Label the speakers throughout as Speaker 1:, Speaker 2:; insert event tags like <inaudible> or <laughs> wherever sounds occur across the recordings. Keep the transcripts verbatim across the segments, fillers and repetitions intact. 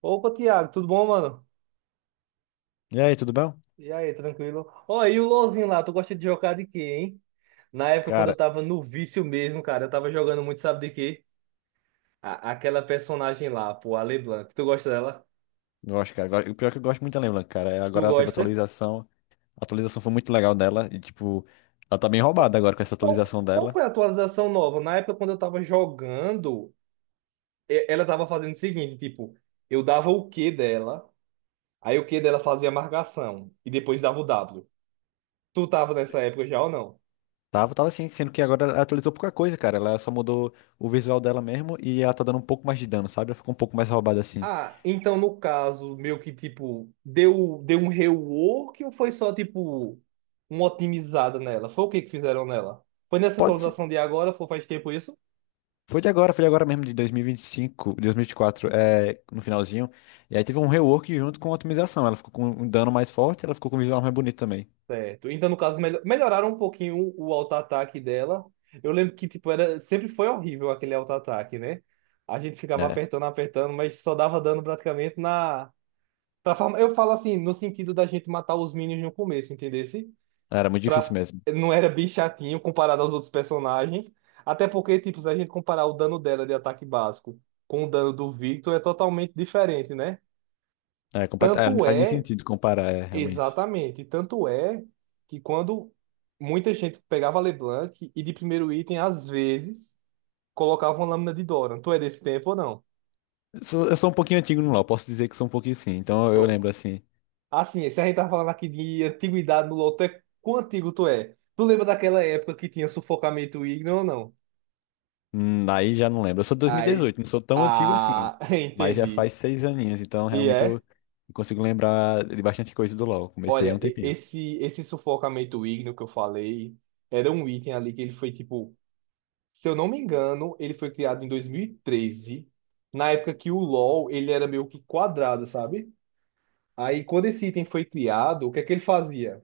Speaker 1: Opa, Thiago, tudo bom, mano?
Speaker 2: E aí, tudo bem?
Speaker 1: E aí, tranquilo? Ó, e o LoLzinho lá, tu gosta de jogar de quê, hein? Na época, quando
Speaker 2: Cara,
Speaker 1: eu tava no vício mesmo, cara, eu tava jogando muito, sabe de quê? A- aquela personagem lá, pô, a LeBlanc. Tu gosta dela?
Speaker 2: gosto, cara. Gosto- O pior é que eu gosto muito da Leblanc, cara. É,
Speaker 1: Tu
Speaker 2: agora ela teve
Speaker 1: gosta?
Speaker 2: atualização. A atualização foi muito legal dela. E, tipo, ela tá bem
Speaker 1: Qual,
Speaker 2: roubada agora com essa
Speaker 1: qual,
Speaker 2: atualização
Speaker 1: qual
Speaker 2: dela.
Speaker 1: foi a atualização nova? Na época, quando eu tava jogando, e- ela tava fazendo o seguinte, tipo, eu dava o Q dela, aí o Q dela fazia marcação, e depois dava o W. Tu tava nessa época já ou não?
Speaker 2: Tava, tava assim, sendo que agora ela atualizou pouca coisa, cara. Ela só mudou o visual dela mesmo e ela tá dando um pouco mais de dano, sabe? Ela ficou um pouco mais roubada assim.
Speaker 1: Ah, então, no caso, meio que tipo, deu, deu um rework ou foi só tipo uma otimizada nela? Foi o que que fizeram nela? Foi nessa
Speaker 2: Pode ser.
Speaker 1: atualização de agora, foi faz tempo isso?
Speaker 2: Foi de agora, foi de agora mesmo, de dois mil e vinte e cinco, de dois mil e vinte e quatro, é, no finalzinho. E aí teve um rework junto com a otimização. Ela ficou com um dano mais forte, ela ficou com um visual mais bonito também.
Speaker 1: Certo. Então, no caso, melho- melhoraram um pouquinho o auto-ataque dela. Eu lembro que tipo era sempre foi horrível aquele auto-ataque, né? A gente ficava
Speaker 2: É,
Speaker 1: apertando, apertando, mas só dava dano praticamente na pra forma- eu falo assim, no sentido da gente matar os minions no começo, entendeu?
Speaker 2: era muito difícil
Speaker 1: pra...
Speaker 2: mesmo.
Speaker 1: não era bem chatinho comparado aos outros personagens. Até porque, tipo, se a gente comparar o dano dela de ataque básico com o dano do Victor, é totalmente diferente, né?
Speaker 2: É, complet... é, não
Speaker 1: Tanto
Speaker 2: faz nem
Speaker 1: é,
Speaker 2: sentido comparar, é, realmente.
Speaker 1: exatamente, tanto é que quando muita gente pegava a LeBlanc e de primeiro item, às vezes, colocava uma lâmina de Doran. Tu é desse tempo ou não?
Speaker 2: Eu sou, eu sou um pouquinho antigo no LoL, posso dizer que sou um pouquinho sim. Então eu
Speaker 1: Tu-
Speaker 2: lembro assim.
Speaker 1: Assim, se a gente tá falando aqui de antiguidade no LoL, tu é... quão antigo tu é? Tu lembra daquela época que tinha sufocamento ígneo ou não?
Speaker 2: Hum, aí já não lembro. Eu sou de dois mil e
Speaker 1: Aí,
Speaker 2: dezoito. Não sou tão antigo assim.
Speaker 1: ah, <laughs>
Speaker 2: Mas já
Speaker 1: entendi.
Speaker 2: faz seis aninhos, então
Speaker 1: E
Speaker 2: realmente eu
Speaker 1: é,
Speaker 2: consigo lembrar de bastante coisa do LoL. Comecei há
Speaker 1: olha,
Speaker 2: um
Speaker 1: e-
Speaker 2: tempinho.
Speaker 1: esse esse sufocamento ígneo que eu falei era um item ali que ele foi tipo, se eu não me engano, ele foi criado em dois mil e treze, na época que o LoL ele era meio que quadrado, sabe? Aí quando esse item foi criado, o que é que ele fazia?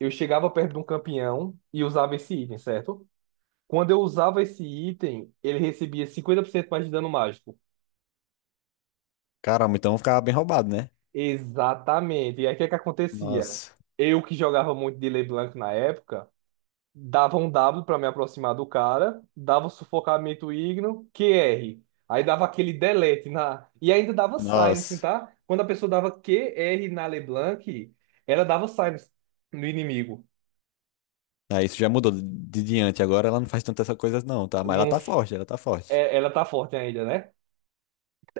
Speaker 1: Eu chegava perto de um campeão e usava esse item, certo? Quando eu usava esse item, ele recebia cinquenta por cento mais de dano mágico.
Speaker 2: Caramba, então eu ficava bem roubado, né?
Speaker 1: Exatamente. E aí o que é que acontecia?
Speaker 2: Nossa,
Speaker 1: Eu que jogava muito de LeBlanc na época, dava um W pra me aproximar do cara, dava o sufocamento igno, Q R. Aí dava aquele delete na. E ainda dava silence,
Speaker 2: nossa.
Speaker 1: tá? Quando a pessoa dava Q R na LeBlanc, ela dava silence no inimigo.
Speaker 2: Ah, isso já mudou de de diante. Agora ela não faz tantas essas coisas não, tá? Mas ela
Speaker 1: Não...
Speaker 2: tá forte, ela tá forte.
Speaker 1: é- ela tá forte ainda, né?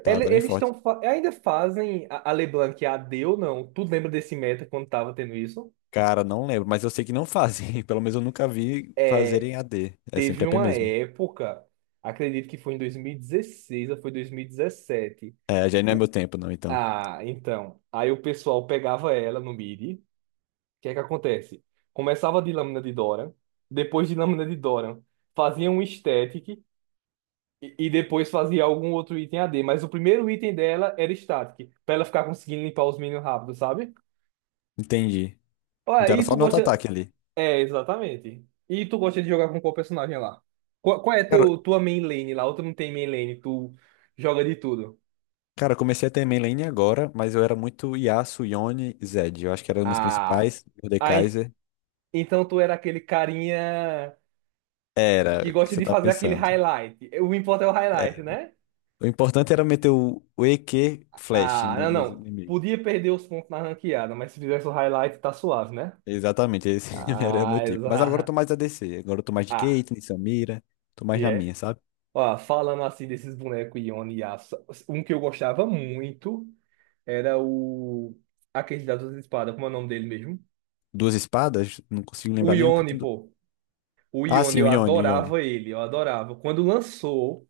Speaker 2: Tá,
Speaker 1: Ele-
Speaker 2: tá bem
Speaker 1: Eles
Speaker 2: forte.
Speaker 1: estão. Ainda fazem a a LeBlanc a AD ou não? Tu lembra desse meta quando tava tendo isso?
Speaker 2: Cara, não lembro, mas eu sei que não fazem. <laughs> Pelo menos eu nunca vi
Speaker 1: É.
Speaker 2: fazerem A D. É sempre
Speaker 1: Teve
Speaker 2: A P
Speaker 1: uma
Speaker 2: mesmo.
Speaker 1: época, acredito que foi em dois mil e dezesseis ou foi dois mil e dezessete.
Speaker 2: É, já não é
Speaker 1: O-
Speaker 2: meu tempo, não, então.
Speaker 1: Ah, então. Aí o pessoal pegava ela no mid. O que é que acontece? Começava de Lâmina de Dora, depois de Lâmina de Dora, fazia um static e, e depois fazia algum outro item a d. Mas o primeiro item dela era static, pra ela ficar conseguindo limpar os minions rápido, sabe?
Speaker 2: Entendi.
Speaker 1: Olha,
Speaker 2: Então era
Speaker 1: e
Speaker 2: só
Speaker 1: tu
Speaker 2: no
Speaker 1: gosta.
Speaker 2: auto-ataque ali.
Speaker 1: É, exatamente. E tu gosta de jogar com qual personagem lá? Qual, qual é
Speaker 2: Cara,
Speaker 1: teu, tua main lane lá? Ou tu não tem main lane, tu joga de tudo.
Speaker 2: cara, eu comecei a ter main lane agora, mas eu era muito Yasuo, Yone e Zed. Eu acho que eram umas
Speaker 1: Ah,
Speaker 2: principais.
Speaker 1: ah, en-
Speaker 2: Mordekaiser.
Speaker 1: então tu era aquele carinha
Speaker 2: Era,
Speaker 1: que
Speaker 2: o que
Speaker 1: gosta
Speaker 2: você
Speaker 1: de
Speaker 2: tá
Speaker 1: fazer aquele
Speaker 2: pensando.
Speaker 1: highlight. O importante é o
Speaker 2: É.
Speaker 1: highlight, né?
Speaker 2: O importante era meter o, o E Q Flash
Speaker 1: Ah,
Speaker 2: no-
Speaker 1: não,
Speaker 2: nos
Speaker 1: não.
Speaker 2: inimigos.
Speaker 1: Podia perder os pontos na ranqueada, mas se fizesse o highlight, tá suave, né?
Speaker 2: Exatamente, esse <laughs> era o meu
Speaker 1: Ah,
Speaker 2: tipo. Mas agora eu tô
Speaker 1: exato. <laughs>
Speaker 2: mais A D C. Agora eu tô mais de
Speaker 1: Ah,
Speaker 2: Caitlyn, Samira. Tô mais
Speaker 1: e
Speaker 2: na
Speaker 1: é.
Speaker 2: minha, sabe?
Speaker 1: Ó, falando assim desses bonecos Yone e Yasuo, um que eu gostava muito. Era o. Aquele das duas espadas, como é o nome dele mesmo?
Speaker 2: Duas espadas, não consigo
Speaker 1: O
Speaker 2: lembrar nenhum que
Speaker 1: Ione,
Speaker 2: tem. Du-
Speaker 1: pô. O
Speaker 2: Ah,
Speaker 1: Ione,
Speaker 2: sim, o
Speaker 1: eu
Speaker 2: Yone, o Yone.
Speaker 1: adorava ele, eu adorava. Quando lançou,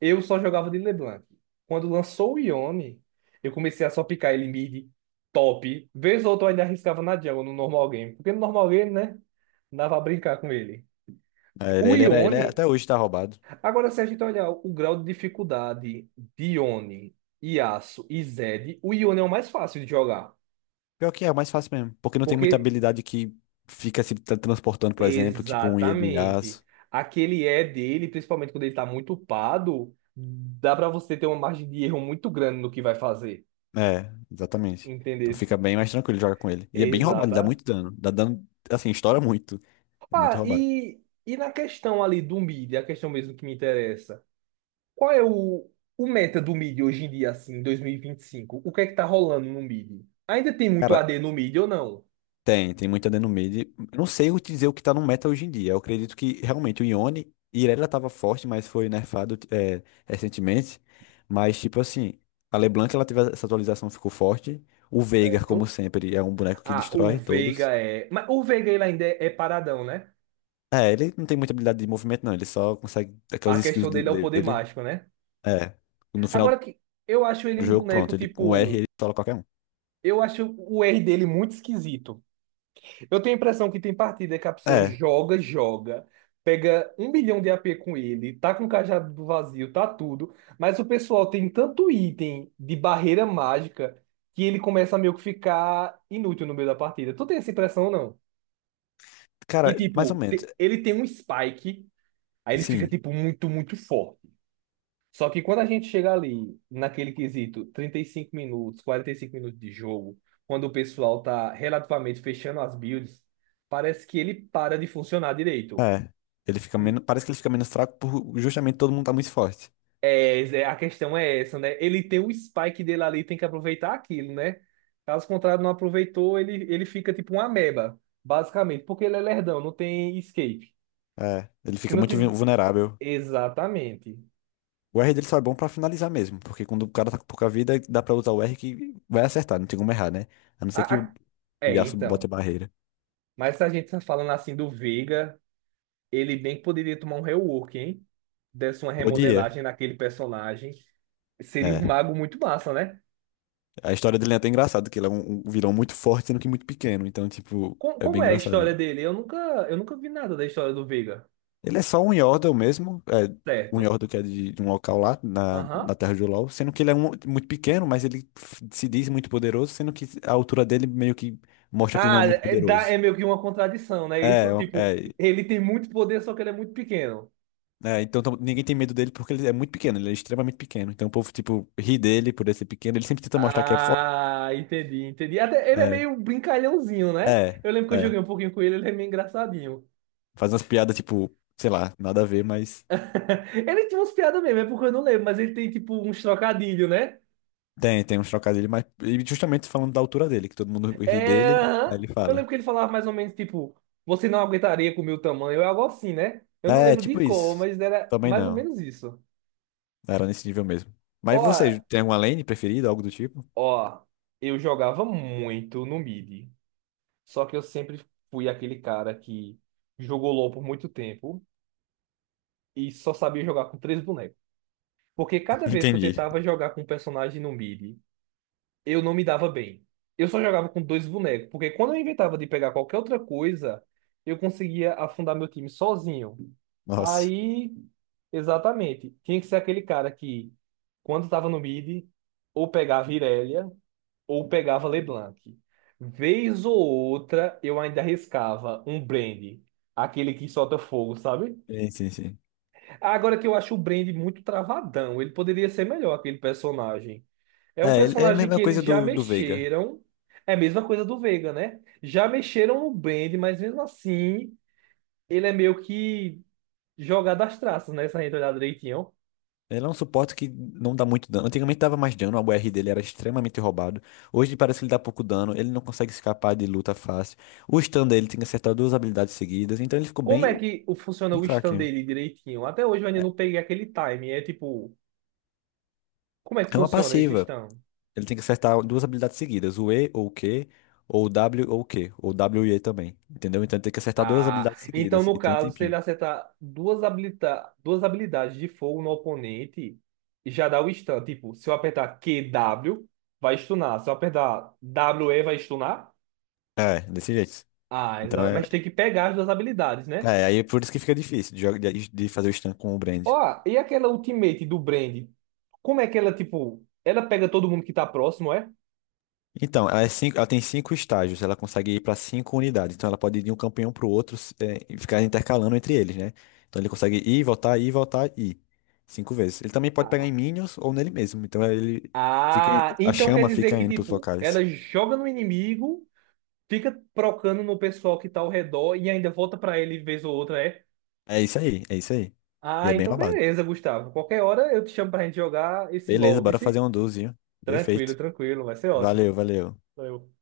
Speaker 1: eu só jogava de LeBlanc. Quando lançou o Ione, eu comecei a só picar ele mid, top. Vez ou outra eu ainda arriscava na jungle, no normal game. Porque no normal game, né? Dava pra brincar com ele.
Speaker 2: É, Ele,
Speaker 1: O
Speaker 2: ele era, ele é-
Speaker 1: Ione,
Speaker 2: até hoje tá roubado.
Speaker 1: agora se a gente olhar o grau de dificuldade de Ione, Yasuo e Zed, o Ione é o mais fácil de jogar.
Speaker 2: Pior que é, é mais fácil mesmo. Porque não tem muita
Speaker 1: Porque
Speaker 2: habilidade que fica se tra- transportando, por exemplo, tipo um Iedo
Speaker 1: Exatamente.
Speaker 2: Yasuo.
Speaker 1: Aquele é dele, principalmente quando ele tá muito upado, dá pra você ter uma margem de erro muito grande no que vai fazer.
Speaker 2: É, exatamente. Então fica
Speaker 1: Entendesse?
Speaker 2: bem mais tranquilo jogar com ele. E é bem roubado, ele dá
Speaker 1: Exata.
Speaker 2: muito dano. Dá dano, assim, estoura muito. É muito
Speaker 1: Ah,
Speaker 2: roubado.
Speaker 1: e, e na questão ali do mid, a questão mesmo que me interessa. Qual é o, o meta do mid hoje em dia, assim, em dois mil e vinte e cinco? O que é que tá rolando no mid? Ainda tem muito
Speaker 2: Cara,
Speaker 1: A D no mid ou não?
Speaker 2: tem, tem muita dano mid. Eu não sei o- dizer o que tá no meta hoje em dia. Eu acredito que realmente o Yone, Irelia tava forte, mas foi nerfado é, recentemente. Mas, tipo assim, a LeBlanc, ela teve essa atualização, ficou forte. O Veigar, como
Speaker 1: Certo?
Speaker 2: sempre, é um boneco que
Speaker 1: Ah, o
Speaker 2: destrói todos.
Speaker 1: Veiga é. Mas o Veiga ele ainda é, é paradão, né?
Speaker 2: É, ele não tem muita habilidade de movimento, não. Ele só consegue aquelas
Speaker 1: A
Speaker 2: skills
Speaker 1: questão
Speaker 2: de-
Speaker 1: dele é o poder
Speaker 2: dele.
Speaker 1: mágico, né?
Speaker 2: É. No final
Speaker 1: Agora que eu acho ele
Speaker 2: do
Speaker 1: um
Speaker 2: jogo,
Speaker 1: boneco,
Speaker 2: pronto. Ele com o R
Speaker 1: tipo.
Speaker 2: ele tola qualquer um.
Speaker 1: Eu acho o R dele muito esquisito. Eu tenho a impressão que tem partida que a pessoa
Speaker 2: É.
Speaker 1: joga, joga, pega um milhão de A P com ele, tá com o cajado do vazio, tá tudo. Mas o pessoal tem tanto item de barreira mágica que ele começa a meio que ficar inútil no meio da partida. Tu tem essa impressão, ou não?
Speaker 2: Cara,
Speaker 1: Que,
Speaker 2: mais ou
Speaker 1: tipo,
Speaker 2: menos.
Speaker 1: te- ele tem um spike, aí ele fica,
Speaker 2: Sim.
Speaker 1: tipo, muito, muito forte. Só que quando a gente chega ali, naquele quesito, trinta e cinco minutos, quarenta e cinco minutos de jogo, quando o pessoal tá relativamente fechando as builds, parece que ele para de funcionar direito.
Speaker 2: É. Ele fica menos. Parece que ele fica menos fraco por justamente todo mundo tá muito forte.
Speaker 1: É, Zé, a questão é essa, né? Ele tem o spike dele ali, tem que aproveitar aquilo, né? Caso contrário, não aproveitou, ele, ele fica tipo uma ameba, basicamente, porque ele é lerdão, não tem escape.
Speaker 2: É. Ele
Speaker 1: Se
Speaker 2: fica
Speaker 1: não
Speaker 2: muito vu-
Speaker 1: tiver.
Speaker 2: vulnerável.
Speaker 1: Exatamente.
Speaker 2: O R dele só é bom pra finalizar mesmo. Porque quando o cara tá com pouca vida, dá pra usar o R que vai acertar. Não tem como errar, né? A não
Speaker 1: A-
Speaker 2: ser que o
Speaker 1: a-
Speaker 2: o
Speaker 1: É,
Speaker 2: Yasuo bote
Speaker 1: então.
Speaker 2: a barreira.
Speaker 1: Mas se a gente tá falando assim do Veiga. Ele bem que poderia tomar um rework, hein? Desse uma
Speaker 2: Podia.
Speaker 1: remodelagem naquele personagem. Seria
Speaker 2: É.
Speaker 1: um mago muito massa, né?
Speaker 2: A história dele é até engraçada, que ele é um, um vilão muito forte, sendo que muito pequeno. Então, tipo,
Speaker 1: Com-
Speaker 2: é bem
Speaker 1: Como é a
Speaker 2: engraçado.
Speaker 1: história dele? Eu nunca, eu nunca vi nada da história do Veiga.
Speaker 2: Ele é só um Yordle mesmo. É, um
Speaker 1: Certo.
Speaker 2: Yordle que é de, de um local lá, na,
Speaker 1: Aham.
Speaker 2: na Terra de LoL. Sendo que ele é um, muito pequeno, mas ele f- se diz muito poderoso. Sendo que a altura dele meio que mostra que ele não é
Speaker 1: Ah,
Speaker 2: muito
Speaker 1: é, dá-
Speaker 2: poderoso.
Speaker 1: é meio que uma contradição, né?
Speaker 2: É,
Speaker 1: Isso,
Speaker 2: o-
Speaker 1: tipo,
Speaker 2: é.
Speaker 1: ele tem muito poder, só que ele é muito pequeno.
Speaker 2: É, então tam- ninguém tem medo dele porque ele é muito pequeno, ele é extremamente pequeno. Então o povo, tipo, ri dele por ele ser pequeno. Ele sempre tenta mostrar que é forte.
Speaker 1: Ah, entendi, entendi. Até ele é
Speaker 2: É,
Speaker 1: meio brincalhãozinho, né?
Speaker 2: é,
Speaker 1: Eu lembro que eu
Speaker 2: é.
Speaker 1: joguei um pouquinho com ele, ele é meio engraçadinho.
Speaker 2: Faz umas piadas, tipo, sei lá, nada a ver, mas.
Speaker 1: <laughs> Ele tinha umas piadas mesmo, é porque eu não lembro, mas ele tem tipo uns trocadilhos, né?
Speaker 2: Tem, tem uns trocadilhos, mas e justamente falando da altura dele, que todo mundo ri
Speaker 1: É,
Speaker 2: dele, aí
Speaker 1: aham.
Speaker 2: ele
Speaker 1: Eu
Speaker 2: fala.
Speaker 1: lembro que ele falava mais ou menos tipo, você não aguentaria com o meu tamanho, é algo assim, né? Eu não
Speaker 2: É,
Speaker 1: lembro de
Speaker 2: tipo
Speaker 1: cor,
Speaker 2: isso.
Speaker 1: mas era
Speaker 2: Também
Speaker 1: mais ou
Speaker 2: não.
Speaker 1: menos isso.
Speaker 2: Era nesse nível mesmo.
Speaker 1: Ó,
Speaker 2: Mas você tem alguma lane preferida, algo do tipo?
Speaker 1: ó, eu jogava muito no mid, só que eu sempre fui aquele cara que jogou LoL por muito tempo e só sabia jogar com três bonecos. Porque
Speaker 2: <laughs>
Speaker 1: cada vez que eu
Speaker 2: Entendi.
Speaker 1: tentava jogar com um personagem no mid, eu não me dava bem. Eu só jogava com dois bonecos, porque quando eu inventava de pegar qualquer outra coisa, eu conseguia afundar meu time sozinho.
Speaker 2: Nossa.
Speaker 1: Aí, exatamente, tinha que ser aquele cara que, quando estava no mid, ou pegava Irelia, ou pegava LeBlanc. Vez ou outra, eu ainda arriscava um Brand, aquele que solta fogo, sabe?
Speaker 2: Sim, sim, sim.
Speaker 1: Agora que eu acho o Brand muito travadão, ele poderia ser melhor aquele personagem. É um
Speaker 2: É, ele- é a
Speaker 1: personagem
Speaker 2: mesma
Speaker 1: que
Speaker 2: coisa
Speaker 1: eles já
Speaker 2: do, do Veiga.
Speaker 1: mexeram. É a mesma coisa do Vega, né? Já mexeram no Brand, mas mesmo assim, ele é meio que jogado às traças, né? Se a gente olhar direitinho.
Speaker 2: Ele é um suporte que não dá muito dano. Antigamente dava mais dano, a U R dele era extremamente roubado. Hoje parece que ele dá pouco dano, ele não consegue escapar de luta fácil. O stun dele tem que acertar duas habilidades seguidas, então ele ficou
Speaker 1: Como é
Speaker 2: bem,
Speaker 1: que o- funciona
Speaker 2: bem
Speaker 1: o stand
Speaker 2: fraquinho.
Speaker 1: dele direitinho? Até hoje eu ainda não peguei aquele time. É tipo, como é que
Speaker 2: É uma
Speaker 1: funciona esse
Speaker 2: passiva.
Speaker 1: stand?
Speaker 2: Ele tem que acertar duas habilidades seguidas, o E ou o Q, ou o W ou o Q, ou W e E também, entendeu? Então ele tem que acertar duas
Speaker 1: Ah,
Speaker 2: habilidades
Speaker 1: então
Speaker 2: seguidas e
Speaker 1: no
Speaker 2: tem um
Speaker 1: caso, se ele
Speaker 2: tempinho.
Speaker 1: acertar duas, habilita duas habilidades de fogo no oponente, já dá o stun. Tipo, se eu apertar Q W vai stunar. Se eu apertar W E vai stunar.
Speaker 2: É, desse jeito.
Speaker 1: Ah,
Speaker 2: Então
Speaker 1: exa-
Speaker 2: é,
Speaker 1: mas tem que pegar as duas habilidades, né?
Speaker 2: é aí é por isso que fica difícil de, joga- de- de fazer o stun com o Brand.
Speaker 1: Ó, e aquela ultimate do Brand? Como é que ela, tipo, ela pega todo mundo que tá próximo, é?
Speaker 2: Então, ela, é cinco- ela tem cinco estágios, ela consegue ir para cinco unidades. Então ela pode ir de um campeão pro outro s- é, e ficar intercalando entre eles, né? Então ele consegue ir, voltar, ir, voltar, ir. Cinco vezes. Ele também pode pegar
Speaker 1: Ah,
Speaker 2: em minions ou nele mesmo. Então ele fica, em-
Speaker 1: ah,
Speaker 2: a
Speaker 1: então quer
Speaker 2: chama
Speaker 1: dizer
Speaker 2: fica
Speaker 1: que,
Speaker 2: indo pros
Speaker 1: tipo,
Speaker 2: locais.
Speaker 1: ela joga no inimigo, fica procando no pessoal que tá ao redor e ainda volta pra ele vez ou outra, é?
Speaker 2: É isso aí, é isso aí. E é
Speaker 1: Ah,
Speaker 2: bem
Speaker 1: então
Speaker 2: roubado.
Speaker 1: beleza, Gustavo. Qualquer hora eu te chamo pra gente jogar esse
Speaker 2: Beleza,
Speaker 1: LOL,
Speaker 2: bora fazer
Speaker 1: vice?
Speaker 2: um duzinho.
Speaker 1: Tranquilo,
Speaker 2: Perfeito.
Speaker 1: tranquilo, vai ser ótimo.
Speaker 2: Valeu, valeu.
Speaker 1: Valeu.